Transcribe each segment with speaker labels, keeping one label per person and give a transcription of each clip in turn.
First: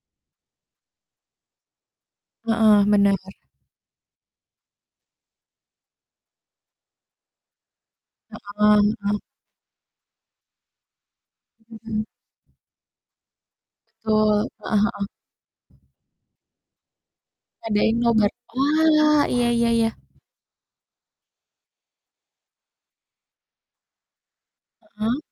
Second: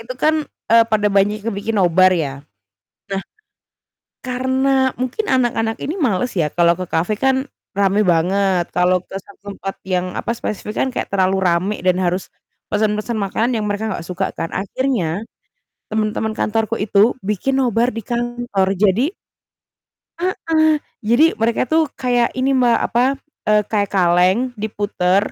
Speaker 1: Itu kan, eee, pada banyak yang bikin nobar ya.
Speaker 2: Heeh,
Speaker 1: Nah,
Speaker 2: benar.
Speaker 1: karena mungkin anak-anak ini males ya kalau ke cafe kan rame banget,
Speaker 2: Heeh
Speaker 1: kalau ke
Speaker 2: heeh.
Speaker 1: satu tempat yang, apa, spesifik kan kayak terlalu rame dan
Speaker 2: Mhm.
Speaker 1: harus pesan-pesan makanan yang mereka gak suka
Speaker 2: Betul,
Speaker 1: kan.
Speaker 2: heeh heeh.
Speaker 1: Akhirnya temen-temen kantorku itu bikin nobar
Speaker 2: Ngadain
Speaker 1: di
Speaker 2: nobar,
Speaker 1: kantor. Jadi
Speaker 2: wah iya iya iya.
Speaker 1: Heeh, jadi mereka tuh kayak ini Mbak, apa, eee, kayak kaleng
Speaker 2: Heeh.
Speaker 1: diputer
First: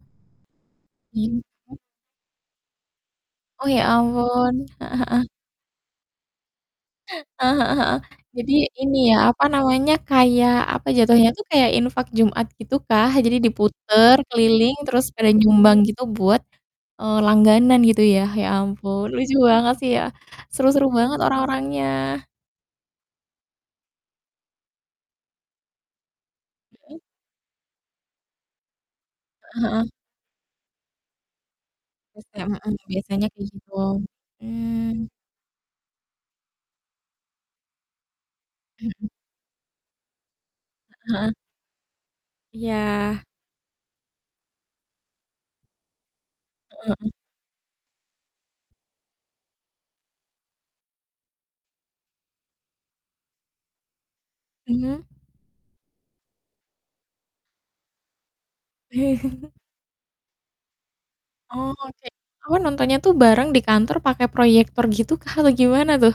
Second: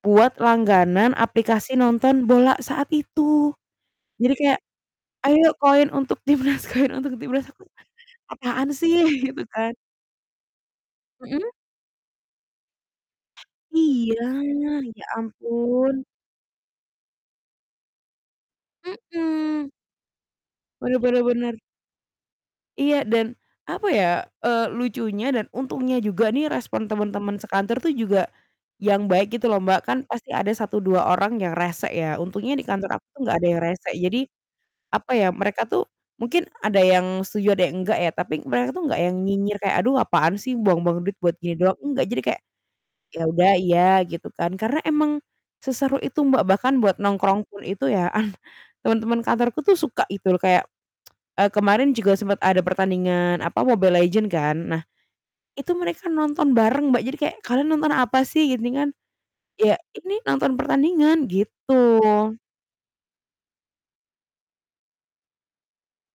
Speaker 1: buat langganan
Speaker 2: Iya,
Speaker 1: aplikasi
Speaker 2: heeh.
Speaker 1: nonton bola saat itu.
Speaker 2: Oh, ya
Speaker 1: Jadi kayak,
Speaker 2: ampun. Heeh heeh.
Speaker 1: "Ayo koin untuk Timnas koin untuk Timnas."
Speaker 2: Eee, heeh heeh. Jadi
Speaker 1: "Apaan
Speaker 2: ini ya,
Speaker 1: sih?" Gitu
Speaker 2: apa
Speaker 1: kan.
Speaker 2: namanya, kayak, apa, jatuhnya tuh,
Speaker 1: Mhm?
Speaker 2: kayak infak Jumat gitukah? Jadi diputar,
Speaker 1: Iya,
Speaker 2: keliling,
Speaker 1: ya
Speaker 2: terus pada nyumbang gitu
Speaker 1: ampun.
Speaker 2: buat, eee, langganan gitu ya. Ya ampun, lucu
Speaker 1: Mhm.
Speaker 2: banget sih ya, seru-seru
Speaker 1: Bener
Speaker 2: banget
Speaker 1: bener bener.
Speaker 2: orang-orangnya.
Speaker 1: Iya, dan, apa ya, eee, lucunya dan untungnya juga nih respon
Speaker 2: Mhm.
Speaker 1: temen-temen sekantor tuh juga yang baik gitu loh
Speaker 2: Heeh
Speaker 1: Mbak,
Speaker 2: heeh.
Speaker 1: kan pasti ada 1, 2 orang yang resek ya untungnya
Speaker 2: [unintelligible]
Speaker 1: di
Speaker 2: Mhm,
Speaker 1: kantor aku tuh
Speaker 2: biasanya
Speaker 1: nggak
Speaker 2: kayak
Speaker 1: ada yang
Speaker 2: gitu.
Speaker 1: resek. Jadi,
Speaker 2: Mmm.
Speaker 1: apa ya, mereka tuh mungkin ada yang setuju, ada yang nggak ya, tapi mereka tuh nggak
Speaker 2: Mhm.
Speaker 1: yang nyinyir kayak, "Aduh apaan sih buang-buang duit
Speaker 2: Heeh heeh.
Speaker 1: buat gini doang." Enggak, jadi kayak, "Ya
Speaker 2: Iya.
Speaker 1: udah iya." Gitu kan, karena emang seseru itu Mbak, bahkan
Speaker 2: Heeh
Speaker 1: buat
Speaker 2: heeh.
Speaker 1: nongkrong pun itu ya, an temen-temen kantorku tuh suka gitu loh kayak eee, kemarin juga sempet ada pertandingan, apa, Mobile Legends kan, nah
Speaker 2: Mmm.
Speaker 1: itu mereka nonton bareng Mbak, jadi kayak, "Kalian nonton apa sih?" Gini kan, "Ya ini nonton pertandingan."
Speaker 2: Oh oke.
Speaker 1: Gitu.
Speaker 2: Oh, nontonnya tuh bareng di kantor pakai proyektor gitu, kah, atau gimana tuh?